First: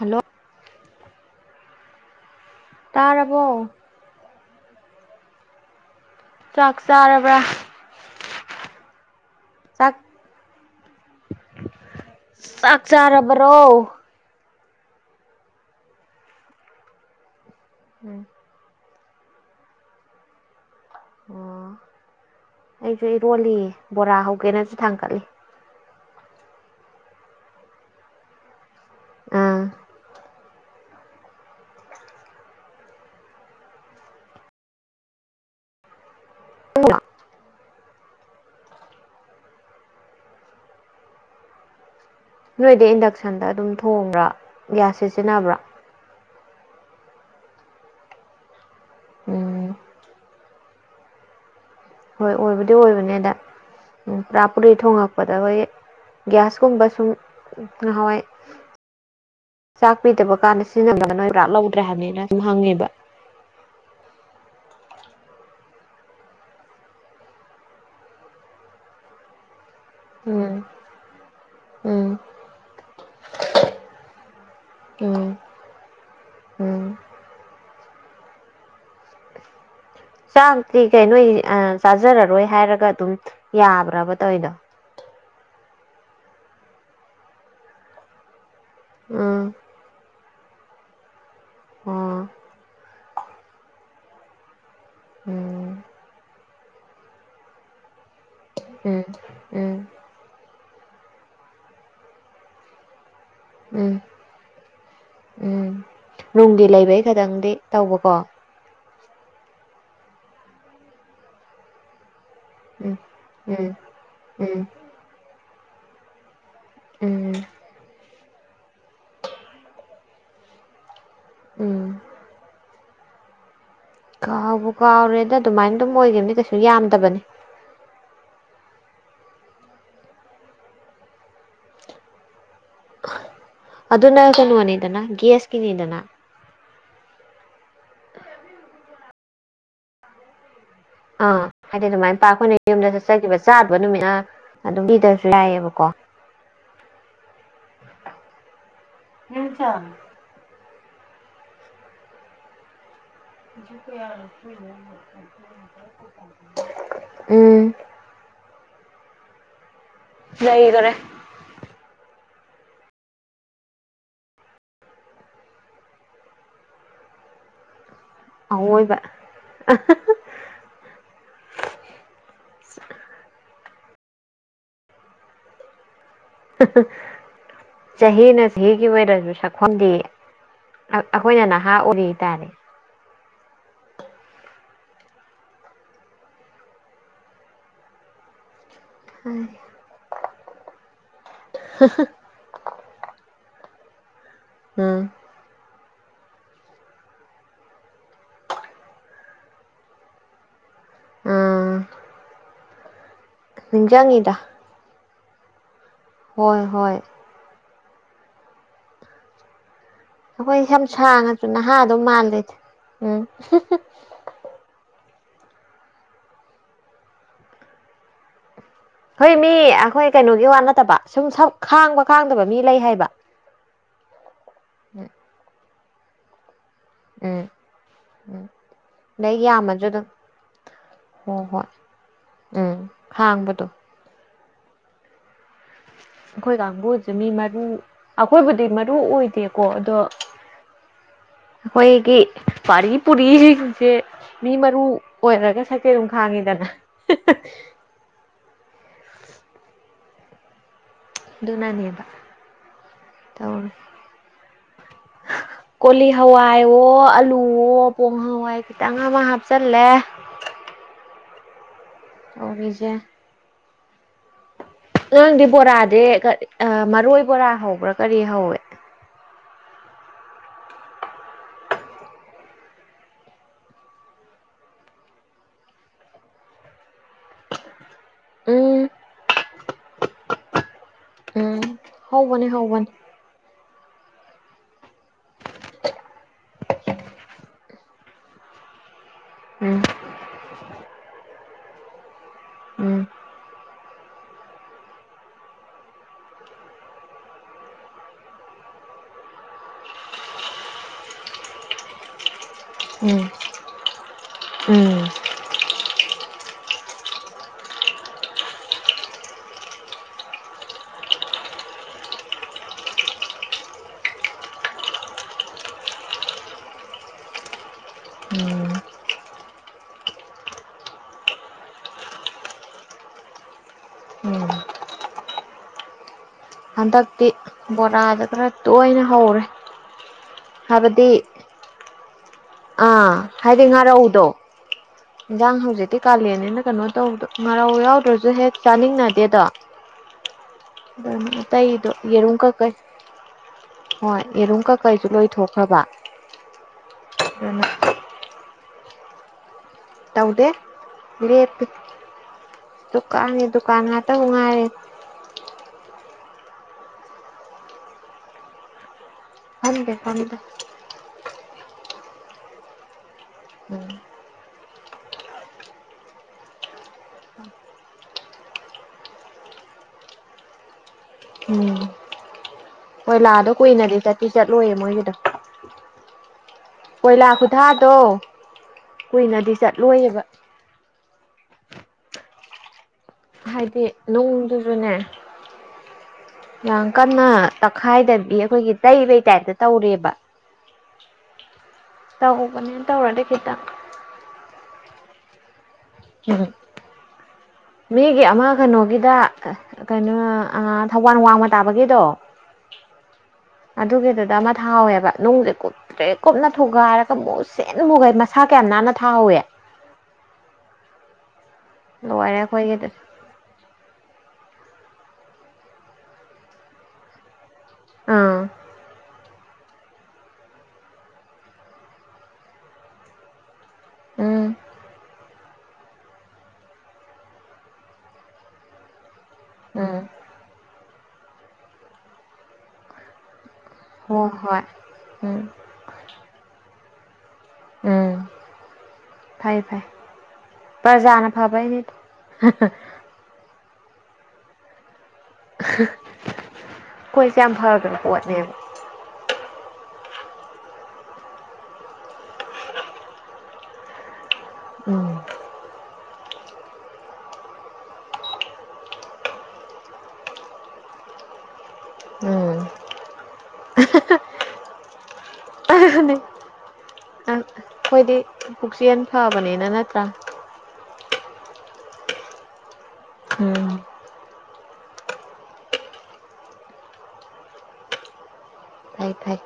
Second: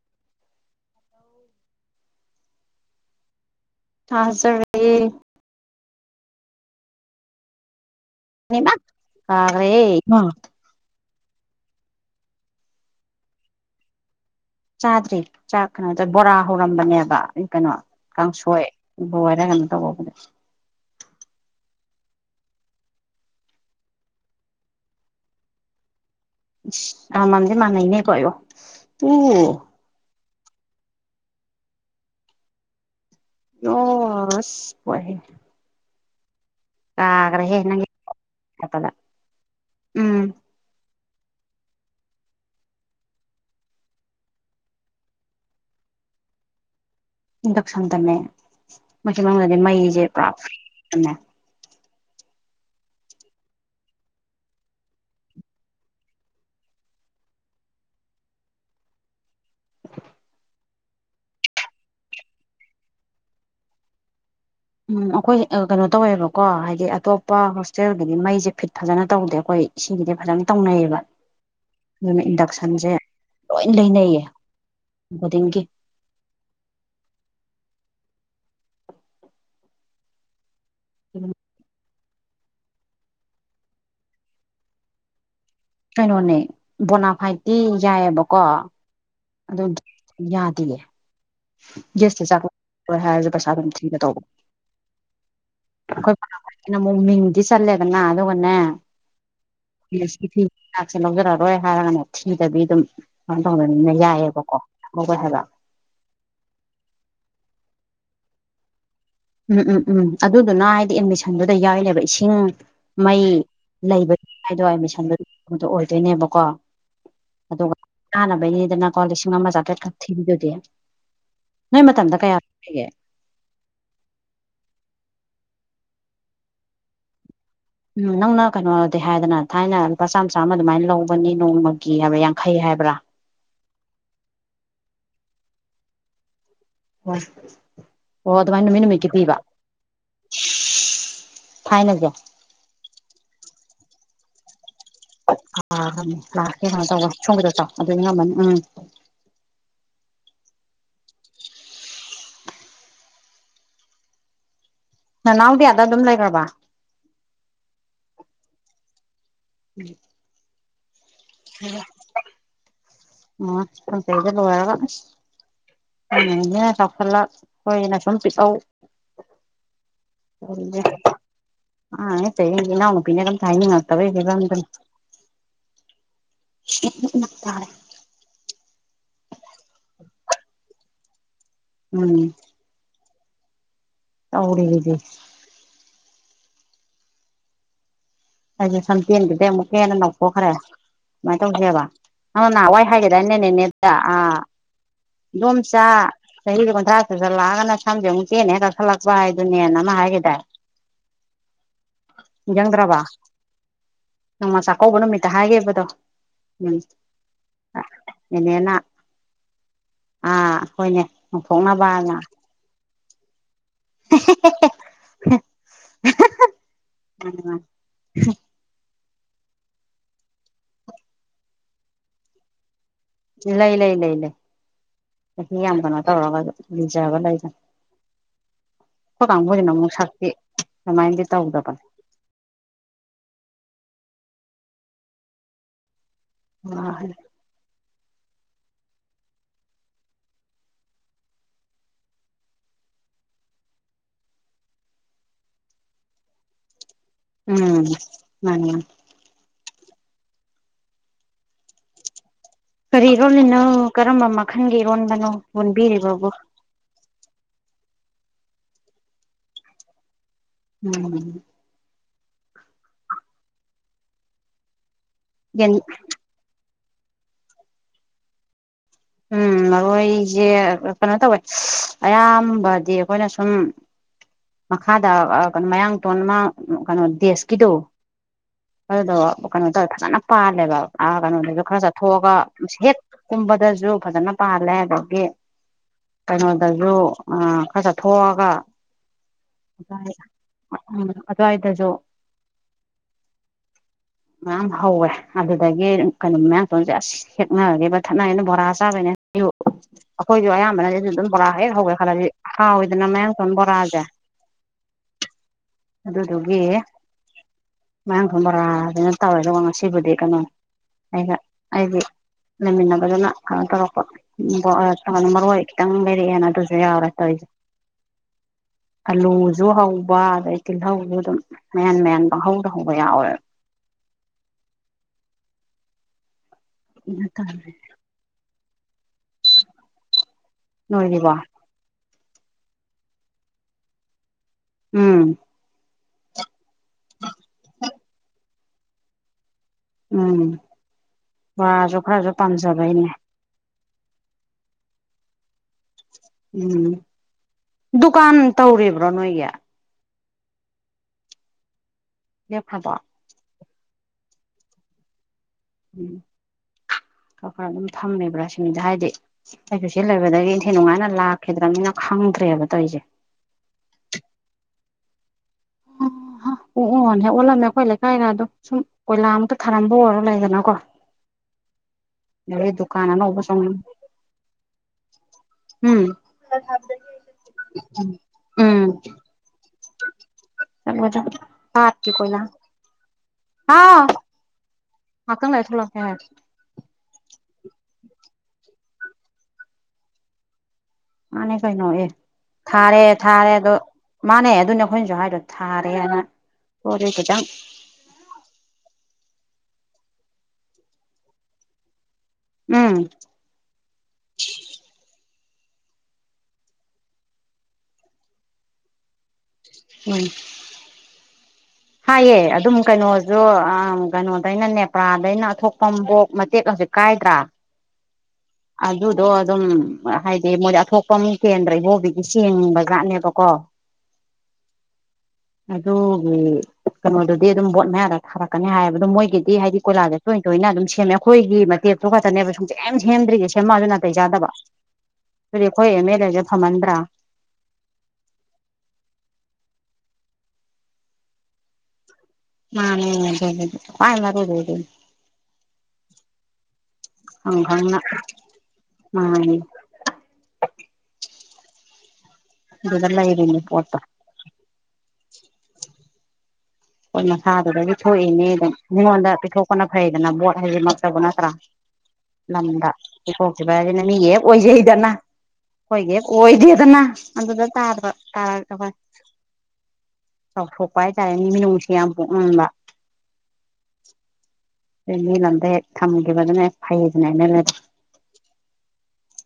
hello ꯇꯥꯔꯕꯔꯕꯣ ꯑꯦ ꯆꯥꯛ ꯆꯥꯔꯕ꯭ꯔꯥ ꯀ꯭ꯔꯦ ꯆꯥꯛ ꯆꯥꯛ ꯆꯥꯔꯕꯔꯣ ꯆꯥꯗ꯭ꯔꯤ ꯆꯥꯛ ꯀꯩꯅꯣꯗ ꯕꯣꯔꯥ ꯍꯧꯔꯝꯕꯅꯦꯕ ꯀꯩꯅꯣ ꯎꯝ ꯀꯥꯡꯁꯣꯏ ꯏꯕꯨ ꯋꯥꯔ ꯉꯅꯇ ꯍꯄꯅꯦ ꯑꯣ ꯑꯩꯁꯨ ꯏꯔꯣꯜꯂꯤ ꯕꯣꯔꯥ ꯍꯧꯒꯦꯅꯁꯨ ꯊꯥꯡꯀꯠꯂꯤ ꯑ ꯃꯥꯗ ꯃꯥꯅꯅꯦ ꯀꯣ ꯇꯨ ꯑꯥ ꯑꯣ ꯑꯁ ꯄ ꯑꯒ꯭ꯔꯍꯦꯄꯗ ꯎꯝ ꯅꯣꯏꯗꯤ ꯏꯟꯗꯛꯁꯟꯗ ꯑꯗꯨꯝ ꯊꯣꯡꯕ꯭ꯔꯥ ꯒ꯭ꯌꯥꯁ ꯁꯤꯖꯤꯟꯅꯕ꯭ꯔꯥ ꯗꯛꯁꯪꯗꯝꯃꯦ ꯃꯁꯤ ꯃꯅꯨꯡꯗꯗꯤ ꯎꯝ ꯃꯩꯁꯦ ꯄꯨꯔꯥꯃꯦ ꯍꯣꯏ ꯑꯣꯏꯕꯨꯗꯤ ꯑꯣꯏꯕꯅꯦꯗ ꯎꯝ ꯄꯨꯔꯥ ꯄꯨꯔꯤ ꯊꯣꯉꯛꯄꯗ ꯍꯣꯏ ꯒ꯭ꯌꯥꯁꯀꯨꯝꯕ ꯁꯨꯝ ꯅꯍꯥꯟꯋꯥꯏ ꯆꯥꯛꯄꯤꯗꯕ ꯀꯥꯟꯗ ꯁꯤꯖꯤꯟꯅꯕꯗ ꯅꯣꯏ ꯄꯨꯔꯥ ꯂꯧꯗ꯭ꯔꯦ ꯍꯥꯏꯕꯅꯤꯅ ꯁꯝ ꯍꯪꯉꯦꯕ ꯎꯝ ꯑꯩꯈꯣꯏ ꯀꯩꯅꯣ ꯇꯧꯋꯦꯕꯀꯣ ꯍꯥꯏꯗꯤ ꯑꯇꯣꯞꯄ ꯍꯣꯁꯇꯦꯜꯒꯤꯗꯤ ꯃꯩꯁꯦ ꯐꯤꯠ ꯐꯖꯅ ꯇꯧꯗꯦ ꯑꯩꯈꯣꯏ ꯁꯤꯒꯤꯗꯤ ꯐꯖꯅ ꯎꯝ ꯇꯧꯅꯩꯌꯦꯕ ꯎꯝ ꯑꯗꯨꯅ ꯏꯟꯗꯛꯁꯟꯁꯦ ꯂꯣꯏ ꯂꯩꯅꯩꯌꯦ ꯎꯝ ꯈꯨꯗꯤꯡꯒꯤ ꯎꯝ ꯆꯥꯡ ꯊꯀ ꯏꯅ ꯑꯗꯨꯅ ꯑ ꯆꯥꯖꯔꯔꯣꯏ ꯍꯥꯏꯔꯒ ꯑꯗꯨꯝ ꯌꯥꯕ꯭ꯔꯕ ꯇꯧꯋꯗꯣ ꯀꯩꯅꯣꯅꯦ ꯕꯣꯅꯥꯐ ꯍꯥꯏꯥꯏꯗꯤ ꯌꯥꯏꯑꯕꯀꯣ ꯎꯝ ꯑꯣ ꯌꯥꯗꯤꯌꯦꯦ ꯑꯣ ꯌꯦꯦꯁꯇ ꯆꯥꯛ ꯍꯥꯏ ꯄꯩꯁꯥ ꯑꯗꯨꯝ ꯊꯤꯒ ꯇꯧꯕ ꯎꯝ ꯑꯩꯈꯣꯏꯅ ꯑꯃꯨꯛ ꯃꯤꯡꯗꯤ ꯆꯜꯂꯦꯗꯅ ꯑꯗꯨꯒꯅꯦ ꯎꯝ ꯎꯝ [unintelligible] ꯆꯥꯛꯁꯦ ꯂꯧꯖꯔꯛꯔꯣꯏ ꯍꯥꯏꯔꯒꯅ ꯊꯤꯗꯕꯤ ꯑꯗꯨꯝ ꯇꯧꯅꯅꯤꯅ ꯎꯝ ꯌꯥꯏꯑꯕꯀꯣ ꯃꯜ ꯍꯂ ꯎꯝ ꯅꯨꯡꯒꯤ ꯂꯩꯕꯩ ꯈꯇꯪꯗꯤ ꯇꯧꯕꯀꯣ ꯎꯝ ꯎꯝ ꯎꯝ ꯑꯗꯨꯗꯨꯅ ꯍꯥꯏꯗꯤ ꯑꯦꯠꯃꯤꯁꯟꯗꯨꯗ ꯌꯥꯎꯏꯅꯦꯕ ꯏ ꯏꯁꯤꯡ ꯎꯝ ꯃꯩ ꯎꯝ ꯂꯩꯕ ꯎꯝ ꯍꯥꯏꯗꯣ ꯑꯩ ꯃꯤꯁꯟꯕꯗꯣ ꯑꯣꯏꯗꯣꯏꯅꯦꯕꯀꯣ ꯎꯝ ꯆꯥꯅꯕꯩꯅꯤꯗꯅ ꯀꯣ ꯂꯤꯁꯤꯡ ꯑꯃ ꯆꯥꯇ꯭ꯔꯦꯠꯈꯛ ꯊꯤꯔꯤꯗꯨꯗꯤ ꯎꯝ ꯅꯣꯏ ꯃꯇꯝꯗ ꯀꯌꯥ ꯌꯦ ꯀꯥꯎꯕ ꯀꯥꯎꯔꯦꯗ ꯑꯗꯨꯃꯥꯏꯅ ꯑꯗꯨꯝ ꯑꯣꯏꯈꯤꯕꯅꯤ ꯀꯩꯁꯨ ꯌꯥꯝꯗꯕꯅꯤ ꯎꯝ ꯅꯪꯅ ꯀꯩꯅꯣꯗꯤ ꯍꯥꯏꯗꯅ ꯊꯥꯏꯅ ꯂꯨꯄꯥ ꯆꯥꯝꯃ ꯆꯥꯝꯃ ꯑꯗꯨꯃꯥꯏꯅ ꯂꯧꯕꯅꯤ ꯅꯣꯡꯃꯒꯤ ꯍꯥꯏꯕ꯭ꯔꯥ ꯌꯥꯡꯈꯩ ꯍꯥꯏꯕ꯭ꯔꯥ ꯑꯗꯨꯅ ꯀꯩꯅꯋꯥꯅꯤꯗꯅꯥ ꯦꯁ ꯀꯅꯤꯗꯅꯥ ꯑꯣ ꯑꯣ ꯑꯗꯨꯃꯥꯏꯅ ꯅꯨꯃꯤꯠ ꯅꯨꯃꯤꯠꯀꯤ ꯄꯤꯕ ꯑꯥ ꯍꯥꯏꯗꯤ ꯊꯥꯏꯅꯁꯦ ꯑꯗꯨꯃꯥꯏꯅ ꯄ ꯑꯩꯈꯣꯏꯅ ꯌꯨꯝꯗ ꯆꯠꯆꯈꯤꯕ ꯆꯥꯗꯕ ꯅꯨꯃꯤꯠꯅ ꯑꯗꯨꯝ ꯄꯤꯗꯕꯁꯨ ꯌꯥꯏꯑꯕꯀꯣ ꯑꯥꯅꯤ ꯂꯥꯛꯀꯦ ꯀꯩꯅꯥꯏꯣ ꯇꯧꯋ ꯁꯣꯝꯒꯤꯗ ꯆ ꯑꯗꯨ ꯉꯝꯃꯅꯤ ꯎꯝ ꯎꯝ ꯆ ꯍꯧꯁꯨ ꯀꯌꯥꯔ ꯅꯥꯎꯗꯤ ꯑꯗ ꯑꯗꯨꯝ ꯂꯩꯈ꯭ꯔꯕ ꯎꯝ ꯎꯝ ꯂꯩꯏ ꯈꯔꯦ ꯑ ꯊ ꯀꯖ ꯂꯋꯥꯒ ꯎ ꯆꯄꯂꯣꯏꯅ ꯑꯋꯣꯏꯕ ꯑꯇ ꯌꯦ ꯄꯤꯅ ꯀꯝ ꯇꯩꯅ ꯇꯕꯒꯕꯗ ꯆꯍꯤꯅ ꯆꯍꯤꯒꯤ ꯑꯣꯏꯅꯗꯁꯨ ꯁꯛꯈꯣꯗꯤ ꯑꯩꯈꯣꯏꯅ ꯅꯍꯥ ꯎꯔꯤ ꯎꯝ ꯇꯥꯔꯦ [unintelligible] ꯑꯩꯁꯦ ꯁꯝꯇꯦꯟꯒꯤꯗ ꯑꯃꯨꯛꯀ ꯍꯦꯟꯅ ꯅꯧꯊꯣꯛꯈ꯭ꯔꯦ ꯁꯨꯃꯥꯏꯅ ꯇꯧꯁꯦꯕ ꯅꯪ ꯅꯍꯥꯟꯋꯥꯏ ꯍꯥꯏꯒꯦꯗ꯭ꯔꯥꯅꯦꯅꯦꯅꯦ ꯑ ꯎꯝ ꯏꯆꯥ ꯆꯍꯤꯁ ꯀꯨꯟꯊ꯭ꯔꯥ ꯁꯖꯜꯂꯛꯑꯒꯅ ꯁꯝꯁꯦ ꯑꯃꯨꯛ ꯆꯦꯅ ꯍꯦꯛ ꯀꯛꯊꯠꯂꯛꯄ ꯍꯥꯏꯗꯨꯅꯦꯅ ꯑꯃ ꯍꯥꯏꯒꯦꯗ ꯎꯝ ꯅꯤꯡꯖꯪꯗ꯭ꯔꯕ ꯅꯤꯡꯁꯤꯡꯉꯤꯗ ꯅꯣꯡꯃ ꯆꯥꯛꯀꯧꯕ ꯅꯨꯃꯤꯠꯇ ꯍꯥꯏꯒꯈꯤꯕꯗꯣ ꯍꯣꯏ ꯍꯣꯏ ꯏꯅꯦꯅꯥ ꯑꯩꯈꯣꯏ ꯁ ꯌꯥꯝ ꯁꯥꯡꯉꯁꯨ ꯅꯍꯥꯗꯧ ꯃꯥꯜꯂꯦ ꯎꯝ [inaudible] ꯎꯝ ꯍꯣꯏ ꯃꯤ ꯑꯩꯈꯣꯏ ꯀꯩꯅꯣꯒꯤ ꯋꯥꯠ ꯅꯠꯇꯕ ꯁꯨꯝ ꯁꯛ ꯈꯥꯡꯕ ꯈꯥꯡꯗꯕ ꯃꯤ ꯂꯩ ꯍꯥꯏꯕ ꯂꯩ ꯂꯩ ꯂꯩ ꯂꯩ ꯎꯝ ꯆꯍꯤ ꯌꯥꯝ ꯀꯩꯅꯣ ꯇꯧꯔꯒ ꯂꯤꯖꯕ ꯂꯩꯖ ꯎꯝ ꯑꯩꯈꯣꯏ ꯑꯗꯩ ꯀꯥꯡꯕꯨꯣꯏꯁꯤꯅ ꯌꯥꯝꯃꯁꯨ ꯑꯃꯨꯛ ꯑꯗꯨꯝ ꯁꯛꯇꯤ ꯑꯗꯨꯃꯥꯏꯅꯗꯤ ꯍꯣꯏ ꯍꯣꯏ ꯇꯧꯗꯕꯅꯦ ꯎꯝ ꯍꯥꯡꯕꯗꯣ ꯑꯩꯈꯣꯏ ꯀꯥꯡꯕꯨꯁ ꯃꯤ ꯃꯔꯨ ꯑꯩꯈꯣꯏꯕꯨꯗꯤ ꯃꯔꯨ ꯑꯣꯏꯗꯦꯀꯣ ꯑꯗꯣ ꯍꯣꯏꯒꯤ ꯄꯔꯤ ꯄꯨꯔꯤꯁꯦ ꯃꯤ ꯃꯔꯨ ꯑꯣꯏꯔꯒ ꯁꯀꯦꯠ ꯑꯗꯨꯝ ꯈꯥꯡꯉꯤꯗꯅ ꯎꯝ ꯎꯝ ꯑꯗꯨꯅꯅꯤꯕ ꯀꯔꯤ ꯏꯔꯣꯜꯂꯤꯅꯣ ꯀꯔꯝꯕ ꯃꯈꯜꯒꯤ ꯏꯔꯣꯟꯕꯅꯣ ꯀꯣꯂꯤ ꯂꯣꯟꯕꯤꯔꯤꯕꯕꯨ ꯍꯋꯥ ꯋꯥ ꯑꯂꯨꯣ ꯄꯣꯡ ꯍꯋꯥꯏ ꯈꯤꯇꯪ ꯑꯃ ꯍꯥꯞꯆꯤꯜꯂꯦ ꯎꯝ ꯑꯣꯕꯤꯖ ꯅꯉꯥꯡꯗꯤ ꯌꯦꯟ ꯕꯣꯔꯥꯗꯤ ꯃꯔꯣꯏ ꯕꯣꯔꯥ ꯍꯧꯕ꯭ꯔꯥ ꯀꯔꯤ ꯍꯧꯋꯦ ꯎꯝ ꯃꯔꯣꯏꯁꯦ ꯀꯩꯅꯣ ꯇꯧꯋꯦ ꯑꯌꯥꯝꯕꯗꯤ ꯑꯩꯈꯣꯏꯅ ꯁꯨꯝ ꯃꯈꯥꯗ ꯀꯩꯅꯣ ꯃꯌꯥꯡꯇꯣꯟ ꯑꯃ ꯀꯩꯅꯣ ꯗꯦꯁꯀꯤꯗꯨꯣ ꯎꯝ ꯍꯗ ꯀꯩꯅꯣ ꯇ ꯊꯅ ꯄꯥꯔꯂꯦꯕ ꯎꯝ ꯀꯩꯅꯣ ꯈꯔ ꯆꯠꯊꯣꯛꯑꯒ ꯍꯧꯕꯅꯦ ꯍꯧꯕꯅꯦ ꯍꯦꯛ ꯀꯨꯝꯕꯗꯁꯨ ꯐꯖꯅ ꯄꯥꯜꯂꯦ ꯑꯗꯒꯤ ꯀꯩꯅꯣꯗꯁꯨ ꯈꯔ ꯆꯠꯊꯣꯛꯑꯒ ꯎꯝ ꯑ ꯑꯗ ꯍꯥꯏꯗꯁꯨꯣ [unintelligible] ꯃꯌꯥꯝ ꯍꯧꯋꯦ ꯑꯗꯨꯗꯒꯤ ꯀꯩꯅꯣ ꯃꯌꯥꯝ ꯇꯣꯟꯁꯦ ꯑꯁ ꯍꯦꯛꯅꯔꯒꯦꯕ ꯊꯠꯅꯅ ꯕꯣꯔꯥꯁ ꯇꯥꯕꯅꯦ ꯑꯩꯈꯣꯏꯁꯨ ꯑꯌꯥꯝꯕꯅꯗꯤꯁꯨ ꯑꯗꯨꯝ ꯕꯣꯔꯥ ꯍꯦꯛ ꯍꯧꯒꯦ ꯈꯜꯂꯗꯤ ꯍꯥꯎꯋꯏꯗꯅ ꯎꯝ ꯃꯌꯥꯡ ꯁꯣꯟ ꯕꯣꯔꯥꯁꯦ ꯎꯝ ꯑꯗꯨꯗ ꯑꯗꯨꯒꯦ ꯃꯌꯥꯝꯁꯨ ꯕꯔꯥꯗꯅ ꯇꯧꯏꯗ ꯋꯥ ꯁꯤꯕꯨꯗꯤ ꯀꯩꯅꯣ ꯑꯩꯒ ꯑꯩꯗꯤ ꯅꯃꯤꯅꯕꯗꯅ ꯀꯩꯅꯣ ꯇꯧꯔꯛꯄꯅ ꯃꯔꯨ ꯑꯣꯏ ꯈꯤꯇꯪ ꯂꯩꯔꯛꯑꯦꯅ ꯑꯗꯨꯁꯨ ꯌꯥꯎꯔꯦ ꯇꯧꯔꯤꯁꯦ ꯎꯝ ꯑꯂꯨꯁꯨ ꯍꯧꯕ ꯑꯗꯩ ꯇꯤꯜꯍꯧ ꯑꯗꯨꯝ ꯃꯌꯥꯟ ꯃꯌꯥꯟꯍꯧꯗ ꯍꯧꯕ ꯌꯥꯎꯋꯦ ꯎꯝ ꯍꯟꯗꯛꯇꯤ ꯕꯣꯔꯥꯗ ꯈꯔ ꯇꯣꯏꯅ ꯍꯧꯔꯦ ꯍꯥꯏꯕꯗꯤ ꯅꯣꯏꯗꯤ ꯋꯥ ꯑꯥ ꯍꯥꯏꯗꯤ ꯉꯥꯔꯧꯗꯣ ꯎꯝ ꯏꯟꯖꯥꯡ ꯍꯧꯖꯤꯛꯇꯤ ꯀꯥꯂꯦꯟꯅꯦꯅ ꯀꯩꯅꯣ ꯇꯧꯗꯣ ꯃꯔꯧ ꯌꯥꯎꯗ꯭ꯔꯁꯨ ꯍꯦꯛ ꯆꯥꯅꯤꯡꯅꯗꯦꯗꯣ ꯎꯝ ꯑꯇꯩꯗꯣ ꯕꯣꯔꯥꯁꯨ ꯈꯔꯁꯨ ꯌꯦꯔꯨꯝ ꯀꯀꯩ ꯄꯥꯝꯖꯕꯩꯅꯦ ꯍꯣꯏ ꯌꯦꯔꯨꯝ ꯀꯛꯀꯩꯁꯨ ꯂꯣꯏꯊꯣꯛꯈ꯭ꯔꯕ ꯎꯝ ꯑꯗꯨꯅ ꯗꯨꯀꯥꯟ ꯇꯧꯔꯤꯕ꯭ꯔꯣ ꯅꯣꯏꯒꯤ ꯇꯧꯗꯦ ꯂꯦꯞꯄꯤ ꯂꯦꯞꯈ꯭ꯔꯕꯣ ꯗꯨꯀꯥꯟꯅꯤ ꯗꯨꯀꯥꯟ ꯉ ꯎꯝ ꯈꯔ ꯈꯔ ꯑꯗꯨꯝ ꯊꯝꯃꯦꯕ꯭ꯔꯥ ꯁꯤꯅꯤꯗ ꯍꯥꯏꯗꯤ ꯑꯩꯁꯨ ꯐꯝꯗꯦ ꯁꯤ ꯐꯝꯗꯦ ꯂꯩꯕꯗꯒꯤ ꯏꯟꯊꯤ ꯅꯨꯡꯉꯥꯏꯅ ꯂꯥꯛꯈꯤꯗ꯭ꯔꯕꯅꯤꯅ ꯈꯪꯗ꯭ꯔꯦꯕ ꯇꯧꯔꯤꯁꯦ ꯎꯝ ꯑꯣ ꯑꯣ ꯍꯦꯛ ꯑꯣꯜꯂꯝꯃꯦ ꯑꯩꯈꯣꯏ ꯂꯩꯀꯥꯏꯗ ꯑꯗꯨꯣ ꯁꯨꯝ ꯀꯣꯏꯂꯥ ꯑꯃꯨꯛꯇ ꯊꯥꯔꯝꯕ ꯑꯣꯏꯔꯣ ꯂꯩꯗꯅꯀꯣ ꯑꯗꯩ ꯗꯨꯀꯥꯟ ꯍꯣꯏ ꯑꯅꯧꯕ ꯂꯥꯗꯣ ꯁꯨꯝ ꯀꯨꯏꯅꯗꯤ ꯆꯠꯇꯤ ꯆꯠꯂꯣꯏꯌꯦ ꯃꯣꯏꯒꯤꯗ ꯎꯝ ꯀꯣꯏꯂꯥ ꯈꯨꯊꯥꯗꯣ ꯎꯝ ꯀꯨꯏꯅꯗꯤ ꯆꯠꯂꯣꯏꯌꯦꯕ ꯀꯤ ꯀꯣꯏꯅ ꯍꯥꯏꯗꯤ ꯅꯣꯡꯗꯨꯁꯨꯅꯦ ꯉꯥꯛꯇꯪ ꯂꯩꯔ ꯊꯣꯛꯂꯛꯀꯦ ꯍꯥꯏ ꯌꯥꯝ ꯀꯟꯅ ꯇ ꯈꯥꯏꯗꯕꯤ ꯑꯩꯈꯣꯏꯒꯤ ꯇꯩꯕꯩ ꯇꯥꯏꯞꯇ ꯇꯧꯔꯦꯕ ꯃꯥꯅꯦ ꯀꯩꯅꯣ ꯑꯦ ꯇꯧꯕꯅꯦ ꯊꯥꯔꯦ ꯇꯧꯔꯗꯤ ꯊꯥꯔꯦ ꯈꯤꯇꯪ ꯑꯗꯣ ꯃꯥꯅꯦ ꯑꯗꯨꯅꯦ ꯑꯩꯈꯣꯏꯅꯁꯨ ꯍꯥꯏꯗꯣ ꯊꯥꯔꯦꯅ ꯎ ꯄꯣꯠꯇꯨ ꯈꯤꯇꯪ ꯃꯤꯒꯤ ꯑꯃ ꯀꯩꯅꯣꯒꯤꯗ ꯀꯩꯅꯣ ꯊꯧꯕꯥꯜ ꯋꯥꯡꯃ ꯇꯥꯕꯒꯤꯗꯣ ꯎꯝ ꯑꯗꯨꯒꯤꯗꯨꯗ ꯑꯃ ꯊꯥꯎꯋꯦꯕ ꯅꯨꯡꯁꯦ ꯀꯨꯞꯇ꯭ꯔꯦ ꯀꯨꯞꯅ ꯊꯨꯒꯥꯏꯔꯒ ꯃꯨꯁꯤꯟ ꯃꯨꯒꯥꯏ ꯃꯁꯥ ꯀꯅꯥꯅ ꯊꯥꯍꯧꯋꯦ ꯎꯝ ꯍꯑꯦ ꯂꯣꯏꯔꯦ ꯑꯗꯨꯝ ꯑꯩꯈꯣꯏꯒꯤꯗꯤ ꯀꯩꯅꯣꯁꯨ ꯑ ꯀꯩꯅꯣ ꯑꯩꯅ ꯅꯦꯄ꯭ꯔꯥꯗꯩꯅ ꯑꯊꯣꯛꯄꯕꯣꯛ ꯃꯇꯦꯛ ꯍꯧꯖꯤꯛ ꯀꯥꯏꯗ꯭ꯔꯥ ꯑꯥ ꯑꯗꯨꯗꯣ ꯑꯗꯨꯝ ꯍꯥꯏꯗꯤ ꯃꯣꯏꯗꯤ ꯑꯊꯣꯄ ꯀꯦꯟꯗ꯭ꯔ ꯏꯕꯣꯕꯤꯒꯤ ꯆꯦꯡꯕ ꯠꯅꯦꯕꯀꯣ ꯎꯝ ꯑꯗꯨꯒꯤ ꯀꯩꯅꯣꯗꯨꯗꯤ ꯑꯗꯨꯝ ꯕꯣꯠ ꯃꯌꯥꯗ ꯊꯥꯔꯛꯀꯅꯤ ꯍꯥꯏꯕꯗ ꯃꯣꯏꯒꯤ ꯍꯥꯏꯗꯤ ꯎꯝ ꯀꯣꯏꯂꯥꯁꯗ ꯇꯣꯏ ꯇꯣꯏꯅ ꯑꯗꯨꯝ ꯁꯦꯝꯃꯦ ꯑꯩꯈꯣꯏꯒꯤ ꯃꯇꯦꯞꯛꯇꯣ ꯈꯛꯇꯅꯦꯕ ꯁꯨꯡꯁꯦ ꯑꯦꯝ ꯁꯦꯝꯗ꯭ꯒꯁꯦ ꯁꯦꯝꯃꯁꯨ ꯅꯥꯇꯩ ꯍꯣꯏ ꯆꯥꯗꯕ ꯍꯣꯏ ꯎꯝ ꯑꯗꯨꯗꯤ ꯑꯩꯈꯣꯏ ꯑꯦꯝ ꯑꯦꯜ ꯑꯦꯗꯦ ꯐꯝꯃꯟꯗ꯭ꯔꯥ ꯎꯝ ꯐꯩ ꯐꯩ ꯔꯖꯥꯅ ꯐꯕꯅꯦ ꯅ ꯃꯖ ꯀ ꯃꯔꯔꯗꯗꯤ ꯑꯩꯈꯣꯏꯁꯦ ꯌꯥꯝ ꯑꯅ ꯐꯈ꯭ꯔ ꯄꯣꯠꯅꯦꯕ ꯑ ꯑꯗꯨꯗꯂ ꯏꯗꯅꯦ ꯐꯣꯇ ꯎꯝ ꯍꯣꯏ ꯃꯁꯥꯗꯨꯗꯒꯤ ꯊꯣꯛꯏꯅꯦ ꯑꯗꯨ ꯃꯤꯉꯣꯟꯗ ꯄꯤꯊꯣꯛꯄꯅ ꯐꯩꯗꯅ ꯕꯣꯠ ꯍꯥꯏꯗꯤꯃꯛꯇꯕ ꯅꯠꯇ꯭ꯔꯥ ꯎꯝ ꯂꯝꯗ ꯀꯣꯛꯈꯤꯕ ꯑꯗꯨꯅ ꯃꯤ ꯍꯦꯛ ꯑꯣꯏꯖꯩꯗꯅ ꯑꯗꯨꯅꯤ ꯍꯣꯏꯒꯦ ꯍꯣꯏꯗꯤꯗꯅ ꯑꯗꯨꯗ ꯇꯥꯗꯕ ꯑꯩꯈꯣꯏꯗꯤ ꯇꯥꯔ ꯍꯣꯏ ꯄꯨꯛꯆꯦꯜ ꯐꯕꯅꯤꯅ ꯅꯠꯇ꯭ꯔꯥ ꯆꯥꯎꯊꯣꯛꯄ ꯍꯥꯏꯇꯥꯔꯦ ꯌꯥꯝ ꯄꯗ ꯎꯝ ꯃꯤ ꯂꯝꯗ ꯍꯦꯛ ꯊꯝꯈꯤꯕꯗꯨꯅꯦ ꯐꯩꯗꯅꯦꯅꯦ ꯂꯩ ꯐꯩ ꯐꯩ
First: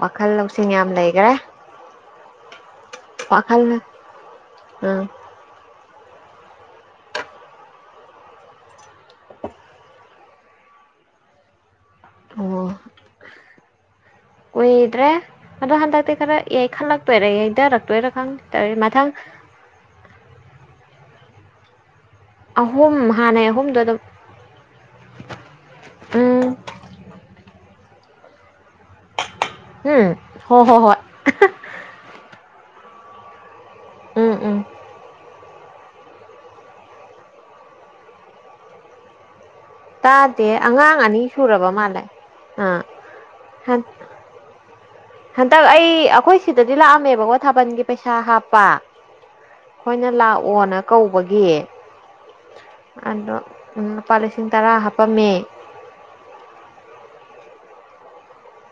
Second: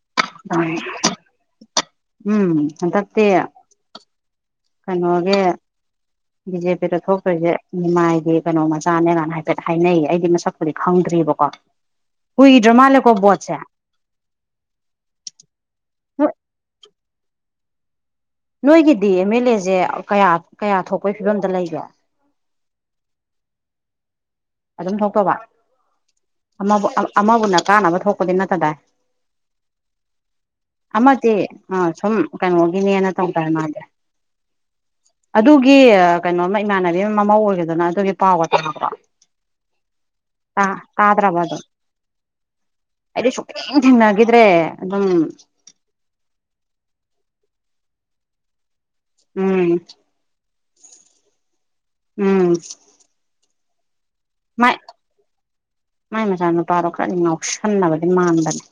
ꯋꯥꯈꯜ ꯂꯧꯁꯤꯡ ꯌꯥꯝ ꯂꯩꯈ꯭ꯔꯦ ꯎꯝ ꯋꯥꯈꯜꯅ ꯀꯩꯅꯣꯒꯦ ꯑꯣ ꯕꯤ ꯖꯦ ꯄꯤꯗ ꯊꯣꯛꯇ꯭ꯔꯤꯁꯦ ꯃꯤꯃꯥꯏꯗꯤ ꯀꯩꯅꯣ ꯃꯆꯥꯅꯦ ꯀꯥꯏꯅ ꯍꯥꯏꯐꯦꯠ ꯍꯥꯏꯅꯩꯌꯦ ꯑꯩꯗꯤ ꯃꯁꯛꯄꯨꯗꯤ ꯈꯪꯗ꯭ꯔꯤꯕꯣ ꯀꯨꯢꯗ꯭ꯔꯥ ꯑꯣ ꯃꯥꯜꯂꯦꯀꯣ ꯕꯣꯠꯁꯦ ꯀꯨꯏꯗ꯭ꯔꯦ ꯑꯗꯣ ꯍꯟꯗꯛꯇꯤ ꯈꯔ ꯈꯜꯂꯛꯇꯣꯏꯔꯦ ꯌꯩꯊꯔꯛꯇꯣꯏꯔ ꯅꯣꯏꯒꯤꯗꯤ ꯑꯦꯝ ꯑꯦꯜ ꯑꯦꯁꯦ ꯀꯌꯥ ꯀꯌꯥ ꯊꯣꯛꯄꯒꯤ ꯐꯤꯕꯝꯗ ꯂꯩꯒꯦ ꯑꯍꯨꯝ ꯍꯥꯟꯅꯩ ꯑꯍꯨꯝꯗꯣ ꯑꯗꯨꯝ ꯑꯗꯨꯝ ꯊꯣꯛꯇꯕ ꯎꯝ ꯑꯃꯕꯨ ꯑꯃꯕꯨꯅ ꯀꯥꯟꯅꯕ ꯊꯣꯛꯄꯗꯤ ꯅꯠꯇꯗꯏ ꯎꯝ ꯍꯣ ꯍꯣ ꯍꯣꯏ ꯑꯃ ꯇꯦ ꯑ ꯁꯣꯨꯝ ꯀꯩꯅꯣꯒꯤꯅꯦꯅ ꯇꯧꯗ ꯃꯥꯁꯦ ꯎꯝ ꯎꯝ ꯑꯗꯨꯒꯤ ꯀꯩꯅꯣꯃ ꯏꯃꯥꯟꯅꯕꯤ ꯑꯃ ꯃꯃꯧ ꯑꯣꯏꯒꯗꯅ ꯑꯗꯨꯒꯤ ꯄꯥꯎꯒ ꯇꯥꯕ꯭ꯔꯣ ꯇꯥꯗꯦ ꯑꯉꯥꯡ ꯑꯅꯤ ꯁꯨꯔꯕ ꯃꯥꯜꯂꯦ ꯑꯥ ꯑꯗꯤ ꯁ ꯍꯟ ꯆꯟꯅꯒꯗ꯭ꯔꯦ ꯍꯟꯗꯛ ꯑꯩ ꯑꯩꯈꯣꯏ ꯁꯤꯗꯗꯤ ꯂꯥꯛꯑꯝꯃꯦꯕꯀꯣ ꯊꯥꯕꯜꯒꯤ ꯄꯩꯁꯥ ꯍꯥꯞꯄ ꯎꯝ ꯑꯩꯣꯏꯅ ꯂꯥꯛꯑꯣꯅ ꯀꯧꯕꯒꯤ ꯎꯝ ꯑꯗꯣ ꯎꯝ ꯂꯨꯄꯥ ꯂꯤꯁꯤꯡ ꯇꯔꯥ ꯃꯥꯏ ꯍꯥꯞꯄꯝꯃꯦ ꯃꯥꯏ ꯃ ꯆꯥꯟꯅ ꯄꯔꯣ ꯅꯤꯡ ꯉꯥꯎ ꯁꯟꯅꯕꯗꯤ ꯃꯥꯟꯕꯅꯦ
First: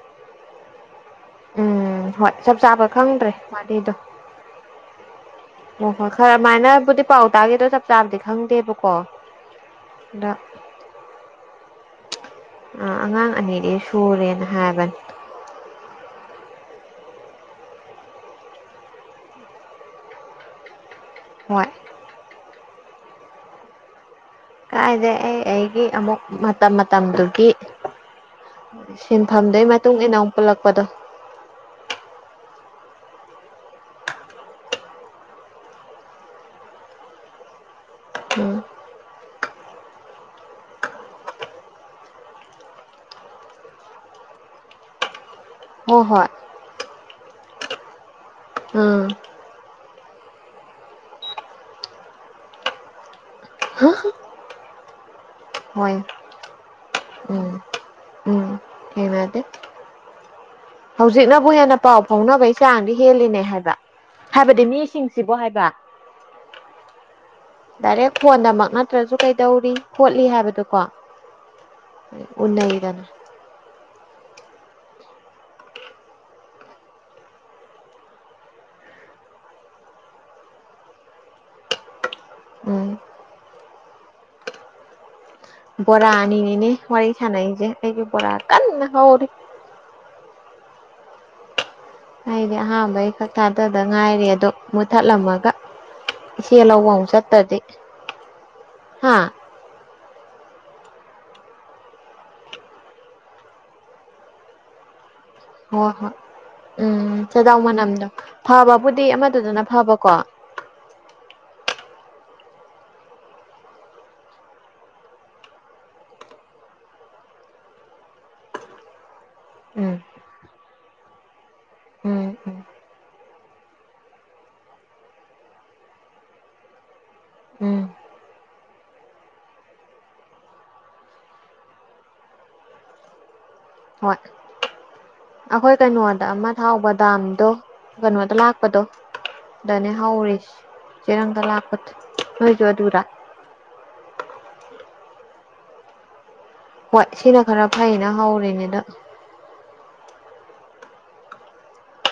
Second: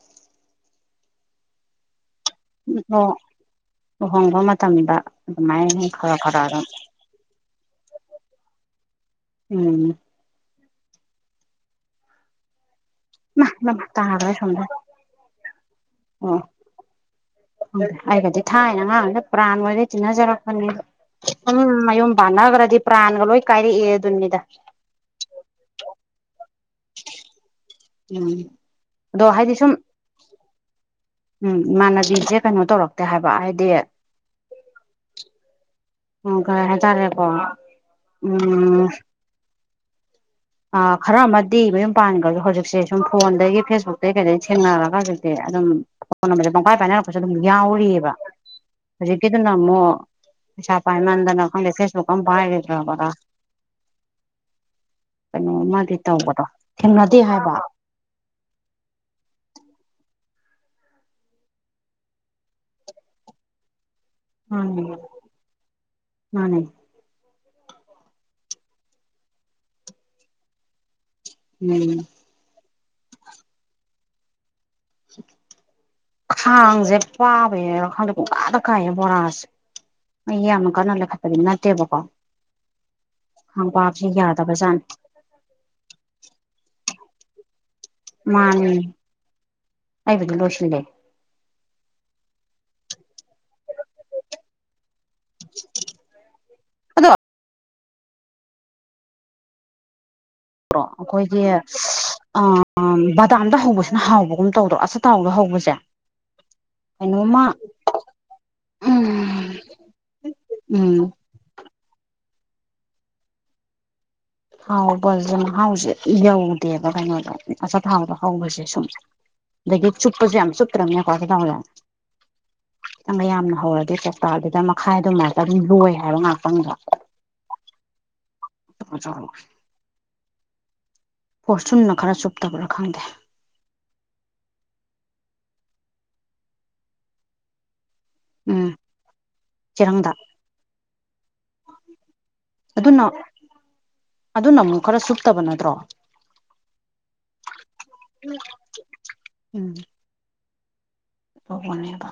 ꯎꯝ ꯍꯣꯏ ꯆꯞ ꯆꯥꯕ ꯈꯪꯗ꯭ꯔꯦ ꯃꯥꯅꯤꯗꯣ ꯂꯨꯍꯣꯡꯕ ꯃꯇꯝꯗ ꯑꯗꯨꯃꯥꯏꯅ ꯍꯣꯏ ꯍꯣꯏ ꯈꯔ ꯈꯔ ꯑꯗꯨꯝ ꯈꯔꯃꯥꯏꯅꯕꯨꯗꯤ ꯄꯥꯎ ꯇꯥꯒꯦꯗꯣ ꯆꯞ ꯆꯥꯕꯗꯤ ꯈꯪꯗꯦꯕꯀꯣ ꯎꯝ ꯑꯗ ꯑ ꯑꯉꯥꯡ ꯃꯥ ꯑꯅꯤꯗꯤ ꯃꯃꯥ ꯁꯨꯔꯦꯅ ꯍꯥꯏꯕꯅꯦ ꯑ ꯑꯩꯒꯗꯤ ꯊꯥꯏꯅ ꯑꯉꯥꯡꯅ ꯄ꯭ꯔꯥꯟ ꯑꯣꯏꯗꯩ ꯇꯤꯟꯅꯖꯔꯛꯄꯅꯦ ꯎꯝ ꯍꯣꯏ ꯃꯌꯨꯝ ꯥꯟꯅꯈ꯭ꯔꯗꯤ ꯄ꯭ꯔꯥꯟꯒ ꯂꯣꯏ ꯀꯥꯏꯔꯑꯗꯨꯅꯤꯗ ꯀꯥꯏꯅꯦꯦ ꯑꯦ ꯑꯩꯒꯤ ꯑꯃꯨꯛ ꯃꯇꯝ ꯃꯇꯝꯗꯨꯒꯤ ꯎꯝ ꯑꯗꯣ ꯍꯥꯏꯗꯤ ꯁꯤꯟꯐꯝꯗꯨꯒꯤ ꯁꯨꯝ ꯃꯇꯨꯡ ꯏꯟꯅ ꯑꯃꯨꯛ ꯄꯨꯜꯂꯛꯄꯗꯣ ꯎꯝ ꯏꯃꯥꯟꯅꯕꯤꯁꯦ ꯀꯩꯅꯣ ꯇꯧꯔꯛꯇꯦ ꯍꯥꯏꯕ ꯍꯥꯏꯗꯤ ꯑꯣ ꯀꯔ ꯍꯥꯏꯇꯥꯔꯦꯀꯣ ꯎꯝ ꯑ ꯈꯔ ꯑꯃꯗꯤ ꯃꯌꯨꯝ ꯄꯥꯟꯈ꯭ꯔꯁꯨ ꯍꯧꯖꯤꯛꯁꯦ ꯁꯨꯝ ꯐꯣꯟꯗꯒꯤ ꯐꯦꯁꯕꯨꯛꯇꯒꯤ ꯀꯩꯗ ꯊꯦꯡꯅꯔꯒ ꯍꯧꯖꯤꯛ ꯑꯗꯨꯝ ꯍꯣꯏ ꯍꯣꯏ ꯀꯣꯟꯝꯕꯁꯦ ꯄꯨꯡꯀꯥꯏ ꯄꯥꯏꯅꯔꯛꯄꯁꯨ ꯑꯗꯨꯝ ꯌꯥꯎꯔꯤꯑꯕ ꯎꯝ ꯍꯧꯖꯤꯒꯤꯗ ꯅꯃꯣ ꯆꯄꯥꯏꯃꯗꯅ ꯀ ꯐꯦꯁꯕꯨ ꯀ ꯄꯗ꯭ꯔꯕꯔ [inaudible] ꯀꯩꯅꯣꯃ ꯍꯣꯏ ꯇꯧꯕꯗꯣ ꯊꯦꯡꯅꯗꯦ ꯎꯝ ꯍꯥꯏꯕ ꯎꯝ ꯊꯦꯡꯅꯗꯦ ꯍꯧꯖꯤꯛꯅꯕꯨ ꯍꯦꯟꯅ ꯄꯥꯎ ꯐꯥꯎꯅꯕꯒꯤ ꯆꯥꯡꯗꯤ ꯍꯦꯜꯂꯤꯅꯦ ꯍꯥꯏꯕ ꯍꯥꯏꯕꯗꯤ ꯃꯥꯅꯦ ꯃꯤꯁꯤꯡꯁꯤꯕꯨ ꯍꯥꯏꯕ ꯃꯥꯅꯦ ꯗꯥꯏꯔꯦꯛ ꯐꯣꯟꯗꯃꯛ ꯅꯠꯇ꯭ꯔꯁꯨ ꯀꯩꯗꯧꯔꯤ ꯈꯣꯠꯂꯤ ꯍꯥꯏꯕꯗꯨꯀꯣ ꯎꯝ ꯎꯅꯏꯗꯅ [inaudible] ꯈꯥꯡꯁꯦ ꯄꯥꯕ ꯌꯥꯔ ꯈꯥꯡꯗꯦ ꯀꯨꯡꯀꯥꯗ ꯀꯥꯏꯌꯦ ꯕꯣꯔꯥꯁꯦ ꯃꯃ ꯀꯥꯟꯅꯂ ꯀꯠꯇꯗꯅꯠꯇꯦꯕꯀꯣ ꯎꯝ ꯍ ꯄꯞꯁꯤ ꯌꯥꯗꯕ ꯆꯥꯟ ꯕꯣꯔꯥ ꯑꯅꯤꯅꯦ ꯋꯥꯔꯤ ꯁꯥꯟꯅꯩꯁꯦ ꯑꯩꯁꯦ ꯕꯣꯔꯥ ꯀꯟꯅ ꯍꯧꯔꯤ ꯂꯣꯁꯅꯦꯦ ꯑꯩꯗꯤ ꯑꯍꯥꯝꯕꯩ ꯈꯛ ꯊꯥꯗꯗ ꯉꯥꯏꯔꯦ ꯑꯗꯣ ꯃꯨꯠꯊꯠꯂꯝꯃꯒ ꯏꯆꯦ ꯂꯧꯕ ꯆꯠꯇꯗꯤꯦ ꯍꯥꯥ ꯭ꯔꯣ ꯑꯩꯈꯣꯏꯒꯤ ꯕꯗꯥꯝꯗ ꯍꯧꯕꯁꯤꯅ ꯍꯥꯎꯕꯒꯨꯝ ꯇꯧꯗ꯭ꯔꯣ ꯑ ꯇꯥꯎꯗ ꯍꯧꯕꯁꯦ ꯍꯣꯏ ꯍꯣꯏ ꯎꯝ ꯀꯩꯅꯣꯝꯃ ꯆꯗꯥꯥꯎ ꯃꯅꯝꯗꯣ ꯐꯕꯕꯨꯗꯤ ꯎꯝ ꯑꯃꯗꯨꯗꯅ ꯐꯕꯀꯣ ꯎꯝ ꯍꯥꯎꯕ ꯍꯥꯎꯁꯦ ꯌꯧꯗꯦꯕ ꯀꯩꯅꯣꯗ ꯑꯆꯥꯊꯥꯎꯗ ꯍꯧꯕꯁꯦ ꯁꯨꯝ ꯑꯗꯒꯤ ꯎꯝ ꯆꯨꯞꯄꯁꯨ ꯌꯥꯝ ꯆꯨꯞꯇ꯭ꯔꯕꯅꯦꯀꯣꯀꯥꯎꯂ ꯈꯤꯇꯪꯒ ꯎꯝ ꯎꯝ ꯌꯥꯝꯅ ꯍꯧꯔꯒꯦ ꯀꯣꯛꯇꯥꯛꯗꯨꯗ ꯃꯈꯥꯏ ꯑꯗꯨꯝꯃꯥꯏꯛꯇ ꯑꯗꯨꯝ ꯂꯣꯏ ꯍꯥꯏꯕ ꯉꯥꯛꯇꯪꯗꯣ ꯎꯝ ꯆꯂ ꯄꯣꯔꯁꯟꯅ ꯈꯔ ꯆꯨꯞꯇꯕꯔꯥ ꯈꯪꯗꯦ ꯍꯣꯏ ꯑꯩꯈꯣꯏ ꯀꯩꯅꯣꯗ ꯑꯃ ꯊꯥꯎꯧꯕ ꯗꯥꯝꯗꯣ ꯀꯩꯅꯣꯗ ꯎꯝ ꯂꯥꯛꯄꯗꯣ ꯗꯅꯦ ꯍꯥꯎ ꯆꯦꯔꯪꯗ ꯎꯔꯤꯁꯤ ꯆꯦꯔꯪ ꯀ ꯂꯥꯄꯠ ꯂꯣꯏꯖ ꯔ ꯑꯗꯨꯅ ꯑꯗꯨꯅ ꯑꯃꯨꯛ ꯈꯔ ꯁꯨꯞꯇꯕ ꯅꯠꯇ꯭ꯔꯣ ꯍꯣꯏ ꯁꯤꯅ ꯈꯔ ꯐꯩꯅ ꯍꯧꯔꯤꯅꯤꯗ ꯎꯝ ꯑ ꯐꯅꯦꯦꯗ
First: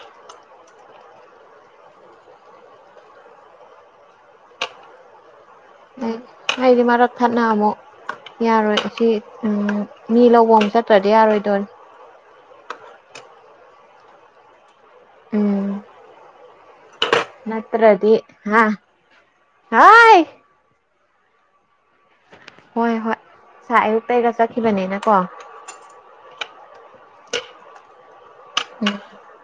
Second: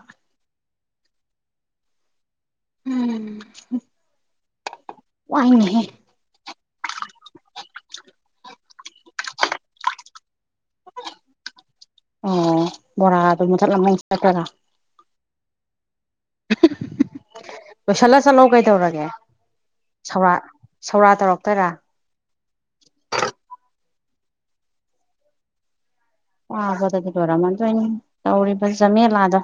ꯎꯝ ꯋꯥꯏꯅꯦꯍꯦ ꯍꯥꯏꯗꯤ ꯃꯔꯛ ꯊꯠꯅ ꯑꯃꯨ ꯌꯥꯔꯣꯏ ꯁꯤ ꯎꯝ ꯃꯤ ꯂꯧꯕ ꯑꯃ ꯆꯠꯇ꯭ꯔꯗꯤ ꯌꯥꯔꯣꯏꯗꯣꯏꯅꯦ ꯑꯣ ꯕꯣꯔꯥ ꯑꯗꯨ ꯃ ꯆꯠꯂꯝꯉꯥꯏ ꯆꯠꯄꯔꯥ ꯎꯝ ꯅꯠꯇ꯭ꯔꯗꯤ ꯂꯣꯏꯁꯤꯜꯂ ꯆꯠꯂꯣ ꯍꯥ ꯀꯩꯗꯧꯔꯒꯦ ꯍꯥꯏ ꯁꯧꯔꯥꯛ ꯁꯧꯔꯥ ꯇꯧꯔꯛꯇꯔꯥ ꯍꯣꯏ ꯍꯣꯏ ꯑꯌꯨꯛꯛꯇ ꯑꯩꯒ ꯆꯠꯈꯤꯕꯅꯤꯅ ꯀꯣ ꯑꯥꯕꯗꯗꯤ ꯂꯣꯏꯔꯝꯃꯟꯗ ꯑꯩꯅ ꯇꯧꯔꯤꯕ ꯎꯝ ꯖꯃꯦꯂꯥꯗꯣ